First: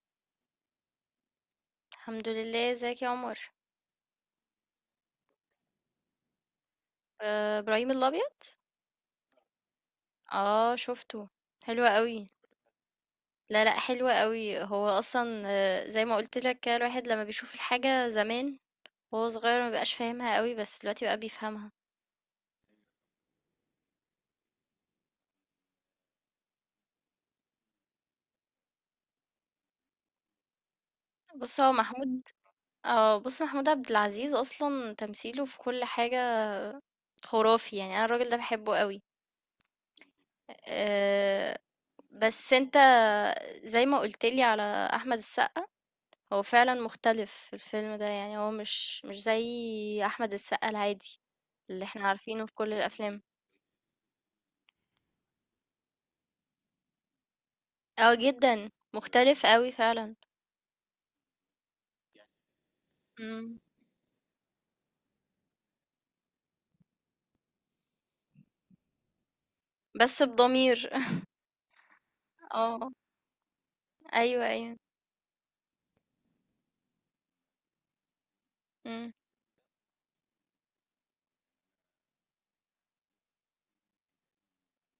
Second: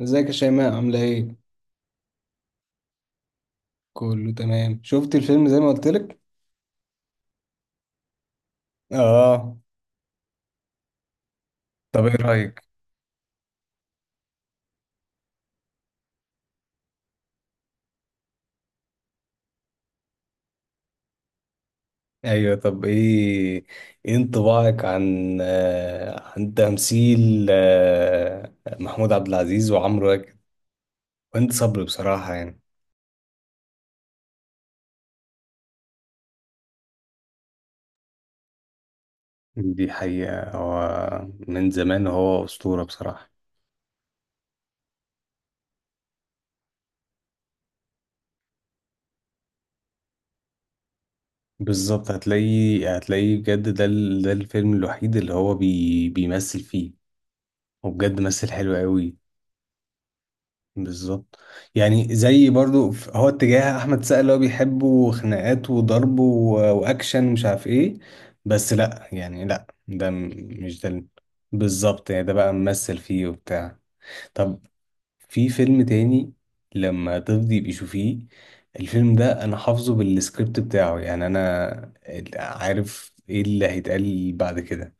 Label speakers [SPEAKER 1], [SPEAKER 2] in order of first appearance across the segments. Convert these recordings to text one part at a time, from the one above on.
[SPEAKER 1] ازيك يا شيماء عاملة ايه؟
[SPEAKER 2] الحمد لله، ازيك يا عمر؟
[SPEAKER 1] كله تمام. شفت الفيلم زي ما قلت لك؟
[SPEAKER 2] آه، ابراهيم الابيض.
[SPEAKER 1] اه.
[SPEAKER 2] اه، شفته. حلو
[SPEAKER 1] طب ايه
[SPEAKER 2] قوي.
[SPEAKER 1] رأيك؟
[SPEAKER 2] لا، لا، حلو قوي. هو اصلا زي ما قلت لك كده، الواحد لما بيشوف الحاجه زمان وهو صغير ما بقاش فاهمها قوي، بس دلوقتي بقى بيفهمها.
[SPEAKER 1] ايوه. طب ايه انطباعك عن عن تمثيل محمود عبد العزيز وعمرو واكد وانت
[SPEAKER 2] بص، هو
[SPEAKER 1] صبري
[SPEAKER 2] محمود.
[SPEAKER 1] بصراحة يعني.
[SPEAKER 2] اه بص، محمود عبد العزيز اصلا تمثيله في كل حاجه خرافي. يعني انا الراجل ده بحبه قوي.
[SPEAKER 1] دي حقيقة. هو
[SPEAKER 2] آه،
[SPEAKER 1] من زمان هو
[SPEAKER 2] بس انت
[SPEAKER 1] أسطورة بصراحة.
[SPEAKER 2] زي ما قلت لي على احمد السقا، هو فعلًا مختلف الفيلم ده، يعني هو مش زي أحمد السقا العادي اللي إحنا
[SPEAKER 1] بالظبط.
[SPEAKER 2] عارفينه في كل
[SPEAKER 1] هتلاقيه
[SPEAKER 2] الأفلام.
[SPEAKER 1] هتلاقيه بجد ده الفيلم الوحيد اللي هو بيمثل فيه.
[SPEAKER 2] آه،
[SPEAKER 1] وبجد مثل
[SPEAKER 2] جدًا،
[SPEAKER 1] حلو قوي.
[SPEAKER 2] مختلف أوي فعلًا.
[SPEAKER 1] بالظبط. يعني زي برضو هو
[SPEAKER 2] إمم.
[SPEAKER 1] اتجاه احمد سقا اللي هو بيحبه خناقات وضرب واكشن ومش عارف ايه. بس لا، يعني لا،
[SPEAKER 2] بس
[SPEAKER 1] مش
[SPEAKER 2] بضمير.
[SPEAKER 1] ده ال- بالظبط، يعني ده بقى
[SPEAKER 2] آه،
[SPEAKER 1] ممثل فيه وبتاع.
[SPEAKER 2] أيوه،
[SPEAKER 1] طب
[SPEAKER 2] أيوه.
[SPEAKER 1] في فيلم تاني لما تفضي بيشوفيه؟
[SPEAKER 2] إمم.
[SPEAKER 1] الفيلم ده انا حافظه بالسكريبت بتاعه، يعني انا عارف ايه اللي هيتقال بعد كده.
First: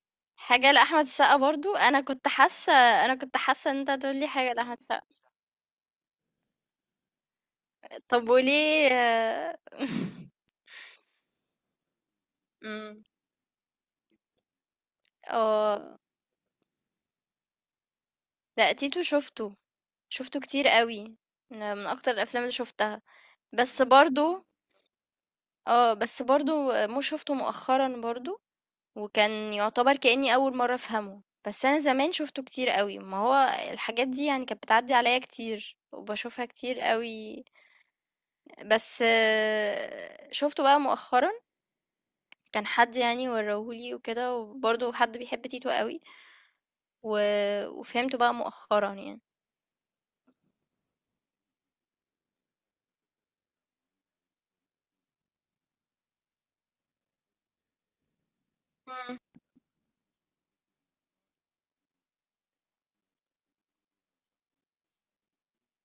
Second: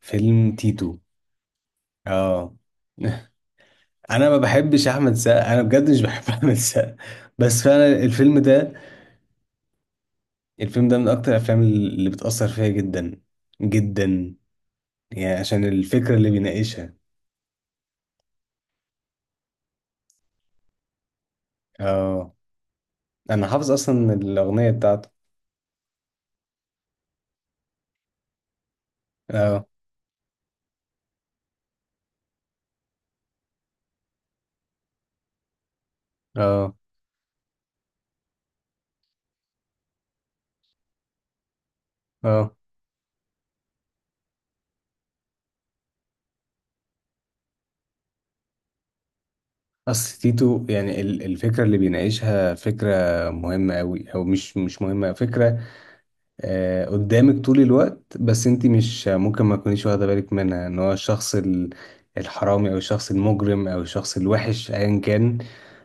[SPEAKER 1] فيلم
[SPEAKER 2] حاجة
[SPEAKER 1] تيتو.
[SPEAKER 2] لأحمد السقا برضه، أنا كنت
[SPEAKER 1] اه.
[SPEAKER 2] حاسة أنا كنت حاسة إن أنت هتقول لي
[SPEAKER 1] انا ما
[SPEAKER 2] حاجة لأحمد
[SPEAKER 1] بحبش
[SPEAKER 2] السقا.
[SPEAKER 1] احمد السقا. انا بجد مش بحب احمد السقا. بس فعلا
[SPEAKER 2] طب
[SPEAKER 1] الفيلم ده
[SPEAKER 2] وليه؟
[SPEAKER 1] من اكتر الافلام اللي بتاثر فيا
[SPEAKER 2] إمم.
[SPEAKER 1] جدا جدا. يعني عشان
[SPEAKER 2] آه.
[SPEAKER 1] الفكره اللي بيناقشها.
[SPEAKER 2] لأ، تيتو شُفته، شُفته كتير أوي، من أكتر
[SPEAKER 1] اه.
[SPEAKER 2] الأفلام اللي شُفتها.
[SPEAKER 1] انا حافظ
[SPEAKER 2] بس
[SPEAKER 1] اصلا
[SPEAKER 2] برضه
[SPEAKER 1] الاغنيه بتاعته.
[SPEAKER 2] بس برضه مو شُفته مؤخرًا برضه، وكان
[SPEAKER 1] اه.
[SPEAKER 2] يُعتبر كإنّي أول مرّة أفهمه. بس أنا زمان شُفته كتير أوي، ما هو الحاجات دي يعني كانت بتعدّي عليَّ كتير، وباشوفها
[SPEAKER 1] اه.
[SPEAKER 2] كتير أوي. بس شُفته بقى مؤخرًا،
[SPEAKER 1] اه.
[SPEAKER 2] كان حد يعني ورّاه لي وكده، وبرضه حد بيحب تيتو أوي، و وفهمته بقى مؤخرًا يعني.
[SPEAKER 1] اصل تيتو، يعني الفكره اللي بيناقشها فكره مهمه قوي، او مش مهمه، فكره قدامك طول الوقت، بس انت مش
[SPEAKER 2] إمم،
[SPEAKER 1] ممكن ما تكونيش واخده بالك منها. ان هو الشخص الحرامي او الشخص المجرم او الشخص الوحش ايا كان،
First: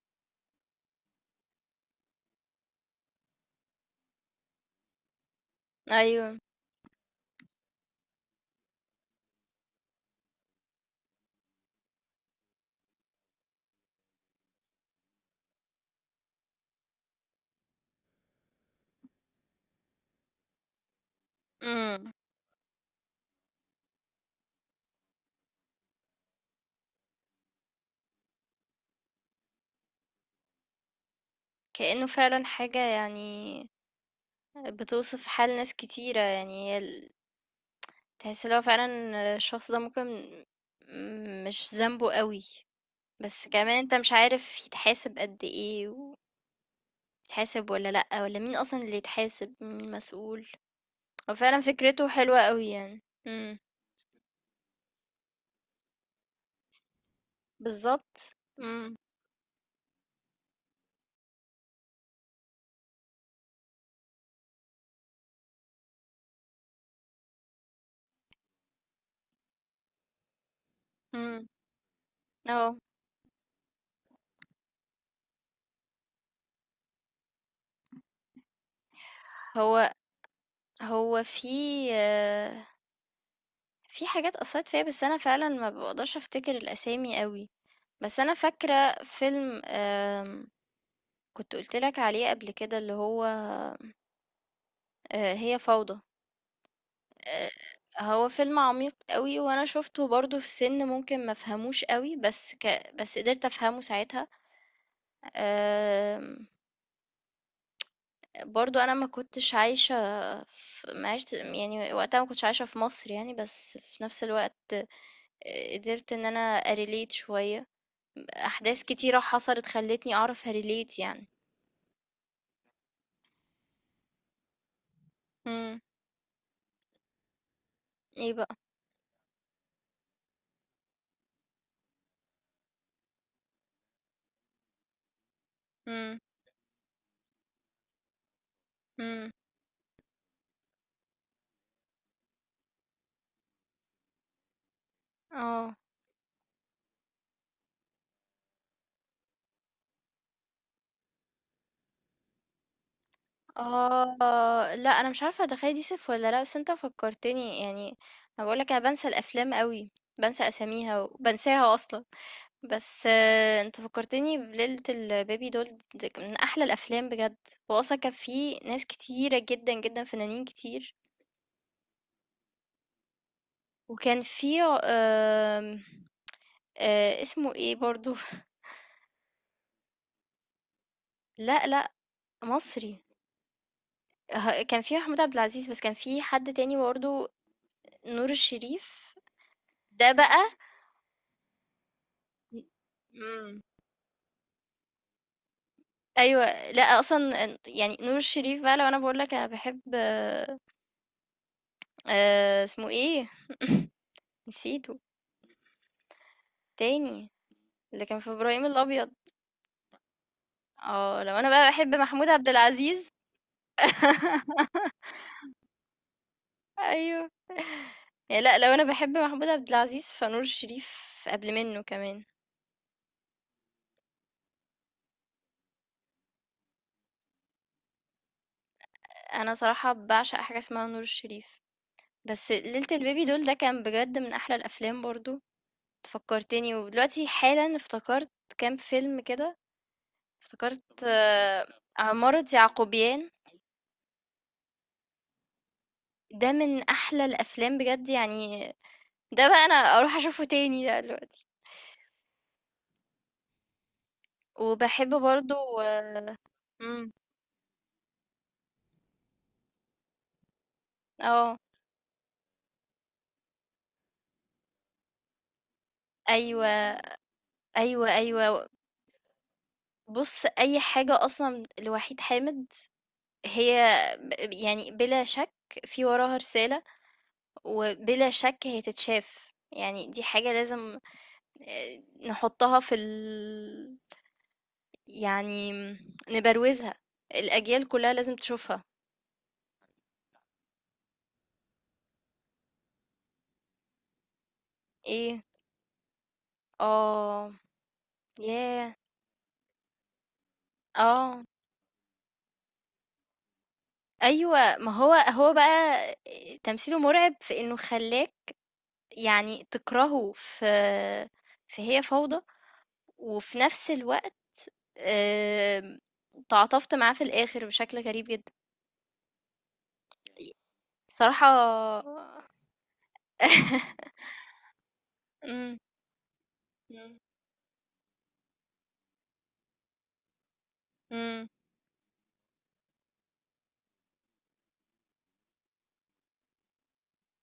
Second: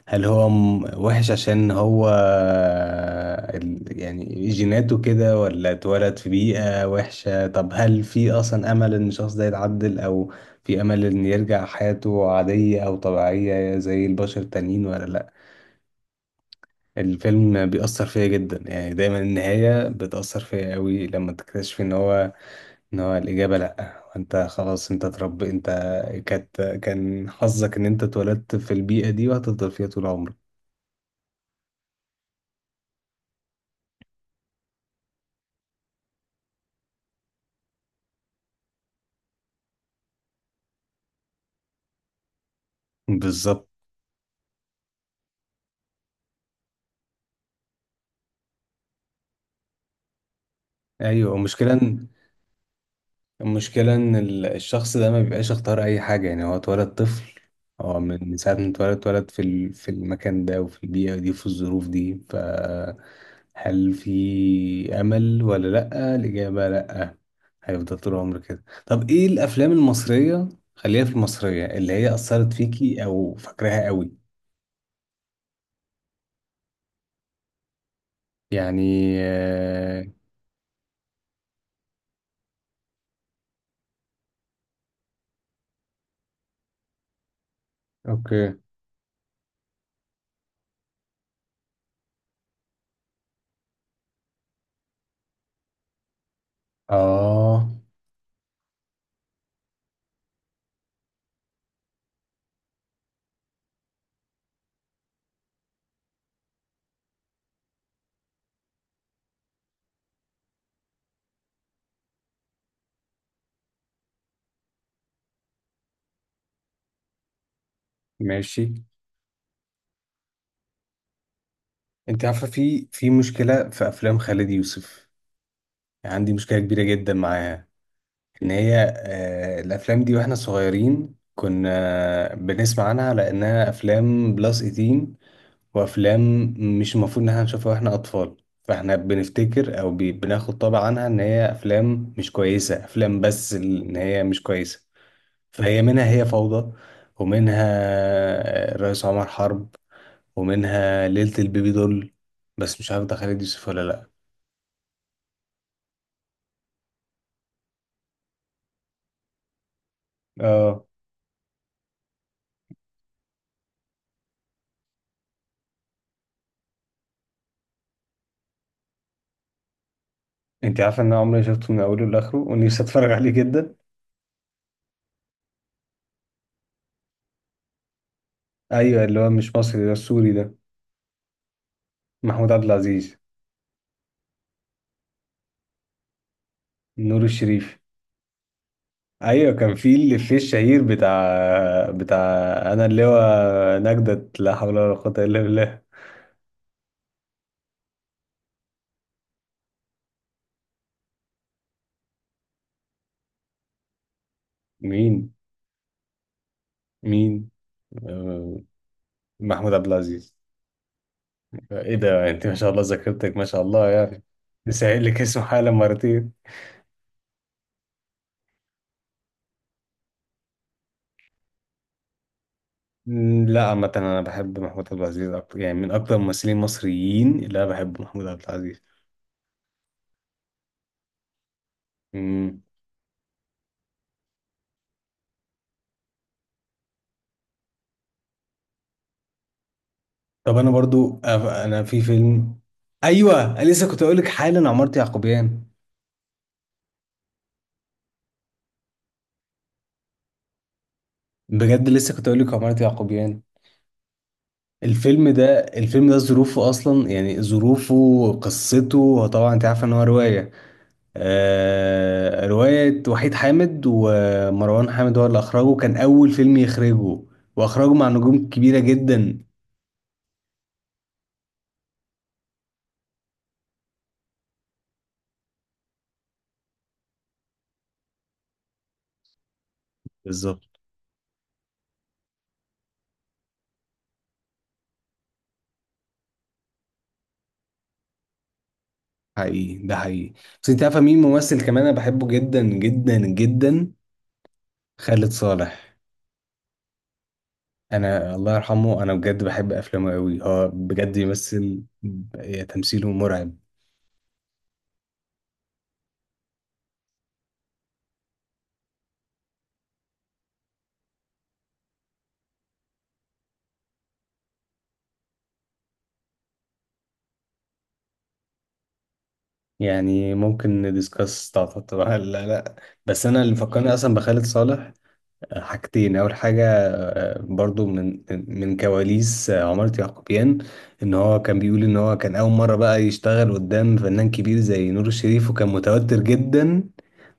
[SPEAKER 1] هل هو وحش عشان هو يعني جيناته كده، ولا اتولد في
[SPEAKER 2] أيوه،
[SPEAKER 1] بيئة وحشة؟ طب هل في اصلا امل ان الشخص ده يتعدل، او في امل ان يرجع حياته عادية او طبيعية زي البشر التانيين ولا لا؟ الفيلم بيأثر فيا جدا، يعني دايما النهاية بتأثر فيا قوي لما تكتشف ان
[SPEAKER 2] إمم.
[SPEAKER 1] هو الإجابة لأ. وانت خلاص، انت اترب، انت كان حظك ان انت اتولدت في البيئة دي، وهتفضل فيها طول عمرك.
[SPEAKER 2] كإنه فعلًا حاجة يعني بتوصف حال ناس كتيرة. يعني هي ال تحس اللي هو فعلًا الشخص ده ممكن مش ذنبه أوي، بس
[SPEAKER 1] بالظبط.
[SPEAKER 2] كمان أنت مش عارف يتحاسب قد إيه، ويتحاسب والّا لأ، والّا مين أصلًا اللي يتحاسب، مين المسؤول. هو
[SPEAKER 1] ايوه،
[SPEAKER 2] فعلًا فكرته حلوة أوي يعني. إمم،
[SPEAKER 1] المشكلة إن الشخص ده ما بيبقاش اختار أي حاجة. يعني هو اتولد طفل. هو من
[SPEAKER 2] بالضبط،
[SPEAKER 1] من ساعة ما
[SPEAKER 2] إمم،
[SPEAKER 1] اتولد في في المكان ده وفي البيئة دي وفي الظروف دي، هل في أمل ولا لأ؟ الإجابة لأ. هيفضل طول عمره كده. طب إيه الأفلام المصرية، خليها في
[SPEAKER 2] إمم،
[SPEAKER 1] المصرية، اللي هي أثرت
[SPEAKER 2] آه.
[SPEAKER 1] فيكي أو فاكراها قوي؟ يعني
[SPEAKER 2] هو هو آه، في حاجات أثّرت فيّا، بس أنا فعلًا ما باقدرش أفتكر الأسامي أوي. بس أنا
[SPEAKER 1] أوكي.
[SPEAKER 2] فاكرة فيلم كنت قُلت لك عليه قبل كده اللي هو هي فوضى. آآ
[SPEAKER 1] آه.
[SPEAKER 2] هو فيلم عميق أوي، وأنا شُفته برضه في سِن ممكن ما أفهموش أوي، بس قدرت أفهمه ساعتها. آمم برضه أنا ما كنتش عايشة، ما عِشت يعني وقتها ما كنتش عايشة في مصر يعني، بس في نفس الوقت قدرت إن أنا أrelate شوية،
[SPEAKER 1] ماشي.
[SPEAKER 2] أحداث كتيرة حصلت خلّتني أعرف أrelate يعني.
[SPEAKER 1] أنت عارفة في مشكلة في أفلام خالد يوسف.
[SPEAKER 2] إمم،
[SPEAKER 1] يعني عندي مشكلة كبيرة جدا معاها.
[SPEAKER 2] إيه
[SPEAKER 1] إن
[SPEAKER 2] بقى؟
[SPEAKER 1] هي الأفلام دي وإحنا صغيرين كنا بنسمع عنها لأنها أفلام بلس 18،
[SPEAKER 2] إمم،
[SPEAKER 1] وأفلام مش المفروض إن إحنا نشوفها وإحنا أطفال. فإحنا
[SPEAKER 2] إمم،
[SPEAKER 1] بنفتكر أو بناخد طبع عنها إن هي أفلام مش كويسة. أفلام بس إن هي مش كويسة.
[SPEAKER 2] آه.
[SPEAKER 1] فهي منها هي فوضى، ومنها الرئيس عمر حرب، ومنها ليلة البيبي دول، بس مش عارف ده خالد يوسف ولا
[SPEAKER 2] آه، لأ أنا مش عارفة ده خالد يوسف والّا لأ، بس أنت فكّرتني يعني. أنا باقول لك أنا بانسى الأفلام أوي، بانسى
[SPEAKER 1] لأ.
[SPEAKER 2] أساميها وبانساها أصلًا. بس أنت فكّرتني بليلة الBaby doll دي من أحلى الأفلام بجد. هو أصلًا كان في ناس كتيرة جدًا، جدًا، فنانين
[SPEAKER 1] انت
[SPEAKER 2] كتير،
[SPEAKER 1] عارفه ان انا عمري ما شفته من اوله لاخره، ونفسي اتفرج عليه جدا.
[SPEAKER 2] وكان في ع آمم، اسمه إيه برضه؟
[SPEAKER 1] ايوه، اللي هو مش مصري ده، السوري ده.
[SPEAKER 2] لأ، لأ،
[SPEAKER 1] محمود عبد
[SPEAKER 2] مصري.
[SPEAKER 1] العزيز.
[SPEAKER 2] كان في محمود عبد العزيز، بس كان في حد تاني
[SPEAKER 1] نور
[SPEAKER 2] برضه.
[SPEAKER 1] الشريف.
[SPEAKER 2] نور الشريف،
[SPEAKER 1] ايوه كان في
[SPEAKER 2] ده
[SPEAKER 1] الافيه
[SPEAKER 2] بقى.
[SPEAKER 1] الشهير بتاع. انا اللي هو
[SPEAKER 2] إمم.
[SPEAKER 1] نجدة لا حول ولا قوه الا بالله.
[SPEAKER 2] أيوه، لأ أصلًا يعني نور الشريف بقى، لو أنا باقول لك أنا باحب اسمه إيه؟ نسيته.
[SPEAKER 1] مين؟
[SPEAKER 2] التاني،
[SPEAKER 1] مين؟
[SPEAKER 2] اللي كان في
[SPEAKER 1] آه،
[SPEAKER 2] إبراهيم الأبيض.
[SPEAKER 1] محمود عبد العزيز.
[SPEAKER 2] آه، لو أنا بقى باحب
[SPEAKER 1] ايه
[SPEAKER 2] محمود
[SPEAKER 1] ده؟
[SPEAKER 2] عبد
[SPEAKER 1] انت ما شاء الله،
[SPEAKER 2] العزيز.
[SPEAKER 1] ذاكرتك ما شاء الله يعني. سائل لك اسمه حالا مرتين.
[SPEAKER 2] أيوه، يعني لأ لو أنا باحب محمود عبد العزيز فنور الشريف قبل منّه كمان.
[SPEAKER 1] لا، عامة أنا بحب محمود عبد العزيز أكتر، يعني من أكتر الممثلين المصريين اللي أنا بحبه محمود عبد العزيز.
[SPEAKER 2] أنا صراحة باعشق حاجة اسمها نور الشريف. بس
[SPEAKER 1] مم.
[SPEAKER 2] ليلة البيبي دول ده كان بجد من أحلى الأفلام برضه، أنت فكّرتني ودلوقتي حالًا افتكرت كام فيلم كده،
[SPEAKER 1] طب انا
[SPEAKER 2] افتكرت
[SPEAKER 1] برضو انا في
[SPEAKER 2] عمارة
[SPEAKER 1] فيلم.
[SPEAKER 2] يعقوبيان.
[SPEAKER 1] ايوه، أنا لسه كنت اقول لك حالا عمارة يعقوبيان.
[SPEAKER 2] ده من أحلى الأفلام بجد يعني، ده بقى أنا أروح أشوفه تاني ده دلوقتي،
[SPEAKER 1] بجد لسه كنت اقول لك عمارة يعقوبيان.
[SPEAKER 2] وباحب
[SPEAKER 1] الفيلم
[SPEAKER 2] برضه.
[SPEAKER 1] ده ظروفه
[SPEAKER 2] إمم،
[SPEAKER 1] اصلا، يعني ظروفه، قصته. هو طبعا انت عارفه ان هو روايه.
[SPEAKER 2] آه،
[SPEAKER 1] روايه وحيد حامد، ومروان حامد هو اللي اخرجه، كان اول فيلم
[SPEAKER 2] أيوه،
[SPEAKER 1] يخرجه، واخرجه
[SPEAKER 2] أيوه،
[SPEAKER 1] مع نجوم
[SPEAKER 2] أيوه.
[SPEAKER 1] كبيره جدا.
[SPEAKER 2] بُص، أي حاجة أصلًا لوحيد حامد هي يعني بلا شك في وراها رسالة، وبلا شك هي تتشاف، يعني دي حاجة
[SPEAKER 1] بالظبط.
[SPEAKER 2] لازم آآ، نحطها في ال يعني نبروزها، الأجيال كلها لازم تشوفها.
[SPEAKER 1] حقيقي، ده حقيقي. بس انت عارفه مين ممثل كمان انا بحبه جدا جدا جدا؟ خالد
[SPEAKER 2] إيه؟
[SPEAKER 1] صالح.
[SPEAKER 2] آه،
[SPEAKER 1] انا الله
[SPEAKER 2] ياه!
[SPEAKER 1] يرحمه، انا بجد بحب افلامه قوي. هو بجد
[SPEAKER 2] آه،
[SPEAKER 1] يمثل. تمثيله مرعب.
[SPEAKER 2] أيوه. ما هو هو بقى تمثيله مرعب في إنه خلّاك يعني تكرهه في هي فوضى، وفي نفس الوقت آمم، تعاطفت معاه في الآخر بشكل غريب جدًا.
[SPEAKER 1] يعني ممكن
[SPEAKER 2] بصراحة.
[SPEAKER 1] ندiscuss. طبعا طبعا لا لا. بس انا اللي فكرني اصلا بخالد صالح
[SPEAKER 2] إمم،
[SPEAKER 1] حاجتين. اول حاجه
[SPEAKER 2] إمم،
[SPEAKER 1] برضو من كواليس عمارة يعقوبيان. ان هو
[SPEAKER 2] إمم،
[SPEAKER 1] كان بيقول ان هو كان اول مره بقى يشتغل قدام فنان كبير زي نور الشريف، وكان متوتر جدا.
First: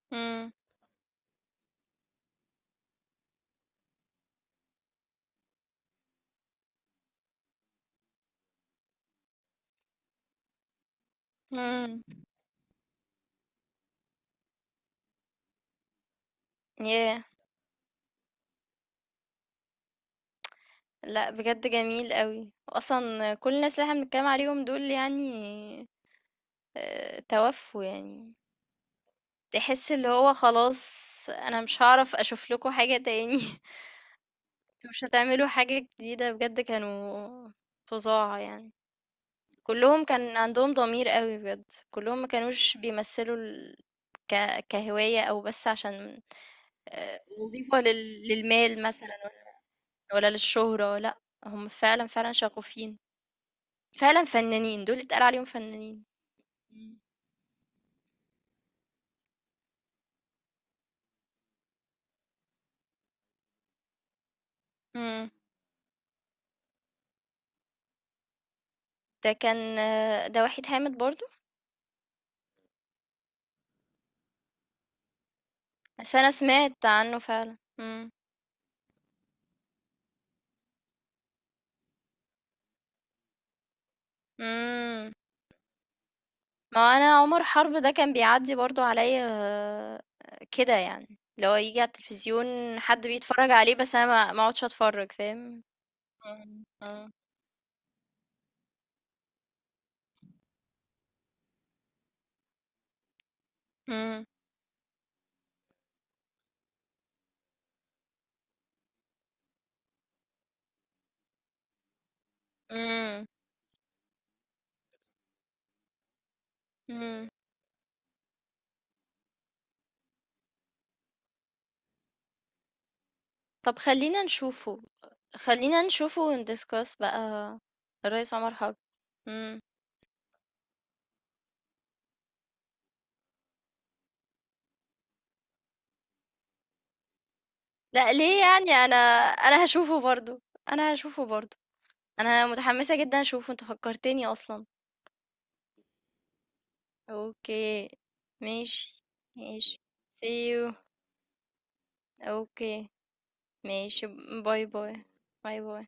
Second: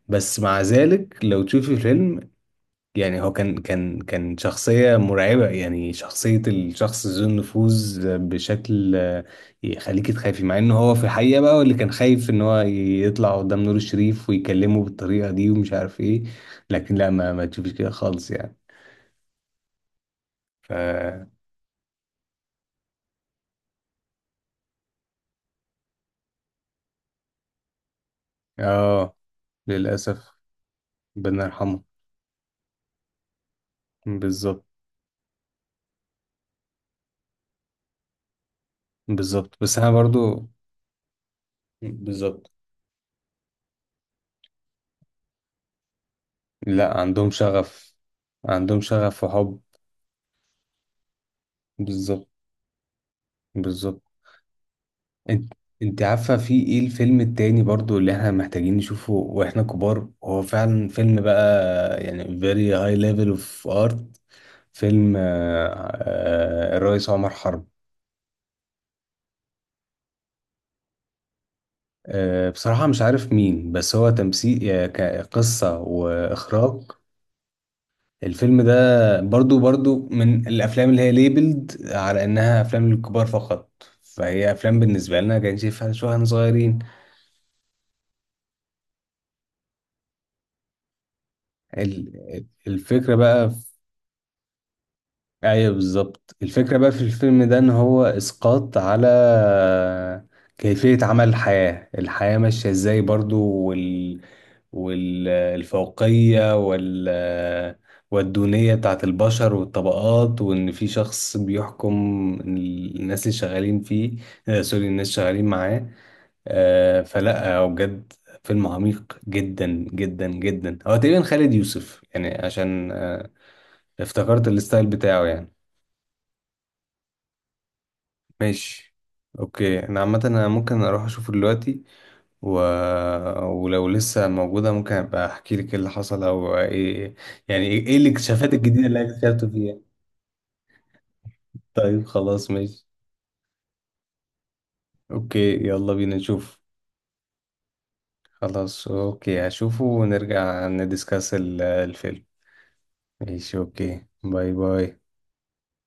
[SPEAKER 1] بس
[SPEAKER 2] إمم،
[SPEAKER 1] مع ذلك لو تشوفي الفيلم، يعني هو كان شخصية مرعبة. يعني شخصية الشخص ذو النفوذ بشكل يخليك تخافي، مع ان هو في الحقيقة بقى هو اللي كان
[SPEAKER 2] إمم.
[SPEAKER 1] خايف ان هو يطلع قدام نور الشريف ويكلمه بالطريقة دي ومش عارف ايه. لكن لا،
[SPEAKER 2] ياه!
[SPEAKER 1] ما تشوفش كده خالص يعني. ف
[SPEAKER 2] لأ، بجد جميل أوي، وأصلًا كل الناس اللي إحنا بنتكلم عليهم دول يعني توفوا يعني.
[SPEAKER 1] اه.
[SPEAKER 2] تحس اللي
[SPEAKER 1] للأسف.
[SPEAKER 2] هو خلاص،
[SPEAKER 1] ربنا
[SPEAKER 2] أنا مش
[SPEAKER 1] يرحمه.
[SPEAKER 2] هاعرف أشوف لكم حاجة تاني.
[SPEAKER 1] بالظبط.
[SPEAKER 2] أنتم مش هتعملوا حاجة جديدة بجد، كانوا فظاع يعني.
[SPEAKER 1] بالظبط. بس انا
[SPEAKER 2] كلهم كان
[SPEAKER 1] برضو.
[SPEAKER 2] عندهم ضمير قوي بجد، كلهم ما
[SPEAKER 1] بالظبط.
[SPEAKER 2] كانوش بيمثلوا كهواية أو بس عشان
[SPEAKER 1] لا، عندهم
[SPEAKER 2] وظيفة
[SPEAKER 1] شغف. عندهم
[SPEAKER 2] للمال
[SPEAKER 1] شغف
[SPEAKER 2] مثلا،
[SPEAKER 1] وحب.
[SPEAKER 2] ولا للشهرة، لأ، هم فعلا
[SPEAKER 1] بالظبط.
[SPEAKER 2] فعلا شغوفين،
[SPEAKER 1] بالظبط.
[SPEAKER 2] فعلا فنانين، دول اتقال عليهم
[SPEAKER 1] انت انت
[SPEAKER 2] فنانين.
[SPEAKER 1] عارفه في ايه
[SPEAKER 2] مم.
[SPEAKER 1] الفيلم التاني برضو اللي احنا محتاجين نشوفه واحنا كبار؟ هو فعلا فيلم بقى، يعني very high level of art. فيلم
[SPEAKER 2] مم.
[SPEAKER 1] الرئيس عمر حرب.
[SPEAKER 2] ده كان آه، ده وحيد حامد برضو.
[SPEAKER 1] بصراحه مش عارف مين، بس هو تمثيل كقصه
[SPEAKER 2] بس أنا
[SPEAKER 1] واخراج.
[SPEAKER 2] سمعت عنه فعلا. مم.
[SPEAKER 1] الفيلم ده برضو من الافلام اللي هي ليبلد على انها افلام للكبار فقط، فهي افلام
[SPEAKER 2] إمم.
[SPEAKER 1] بالنسبه لنا كان شايفها شو احنا صغيرين.
[SPEAKER 2] ما هو أنا عمر حرب ده كان بيعدّي برضه عليّا، كده يعني، اللي هو ييجي على التلفزيون حد
[SPEAKER 1] الفكرة
[SPEAKER 2] بيتفرّج
[SPEAKER 1] بقى.
[SPEAKER 2] عليه، بس أنا ما اقعدش أتفرّج. فاهم؟
[SPEAKER 1] ايوه، بالظبط.
[SPEAKER 2] إمم،
[SPEAKER 1] الفكرة بقى في
[SPEAKER 2] إمم.
[SPEAKER 1] الفيلم ده ان هو اسقاط على كيفية عمل الحياة. الحياة ماشية ازاي برضو،
[SPEAKER 2] إمم،
[SPEAKER 1] والفوقية والدونية بتاعت البشر والطبقات، وان في شخص بيحكم الناس
[SPEAKER 2] إمم،
[SPEAKER 1] اللي شغالين فيه، سوري، الناس شغالين معاه.
[SPEAKER 2] إمم.
[SPEAKER 1] فلا هو بجد فيلم عميق جدا جدا جدا. هو تقريبا خالد يوسف، يعني عشان
[SPEAKER 2] طب، خلّينا
[SPEAKER 1] افتكرت
[SPEAKER 2] نشوفه،
[SPEAKER 1] الستايل بتاعه يعني.
[SPEAKER 2] خلّينا نشوفه ونdiscuss بقى الريس عمر حرب.
[SPEAKER 1] ماشي.
[SPEAKER 2] إمم.
[SPEAKER 1] اوكي، انا عامه انا ممكن اروح اشوفه دلوقتي، و... ولو لسه موجوده ممكن ابقى احكي لك ايه اللي حصل، او ايه يعني ايه
[SPEAKER 2] لأ، ليه
[SPEAKER 1] الاكتشافات
[SPEAKER 2] يعني؟
[SPEAKER 1] الجديده
[SPEAKER 2] أنا
[SPEAKER 1] اللي اكتشفته
[SPEAKER 2] أنا
[SPEAKER 1] فيها.
[SPEAKER 2] هاشوفه برضه، أنا هاشوفه برضه.
[SPEAKER 1] طيب
[SPEAKER 2] أنا
[SPEAKER 1] خلاص، ماشي.
[SPEAKER 2] متحمسة جدًا أشوفه، أنت فكّرتني أصلًا.
[SPEAKER 1] اوكي، يلا بينا نشوف.
[SPEAKER 2] أوكي،
[SPEAKER 1] خلاص،
[SPEAKER 2] ماشي،
[SPEAKER 1] اوكي،
[SPEAKER 2] ماشي.
[SPEAKER 1] هشوفه
[SPEAKER 2] See
[SPEAKER 1] ونرجع
[SPEAKER 2] you.
[SPEAKER 1] ندiscuss الفيلم.
[SPEAKER 2] أوكي،
[SPEAKER 1] ماشي. اوكي،
[SPEAKER 2] ماشي،
[SPEAKER 1] باي
[SPEAKER 2] باي باي،
[SPEAKER 1] باي.
[SPEAKER 2] باي باي.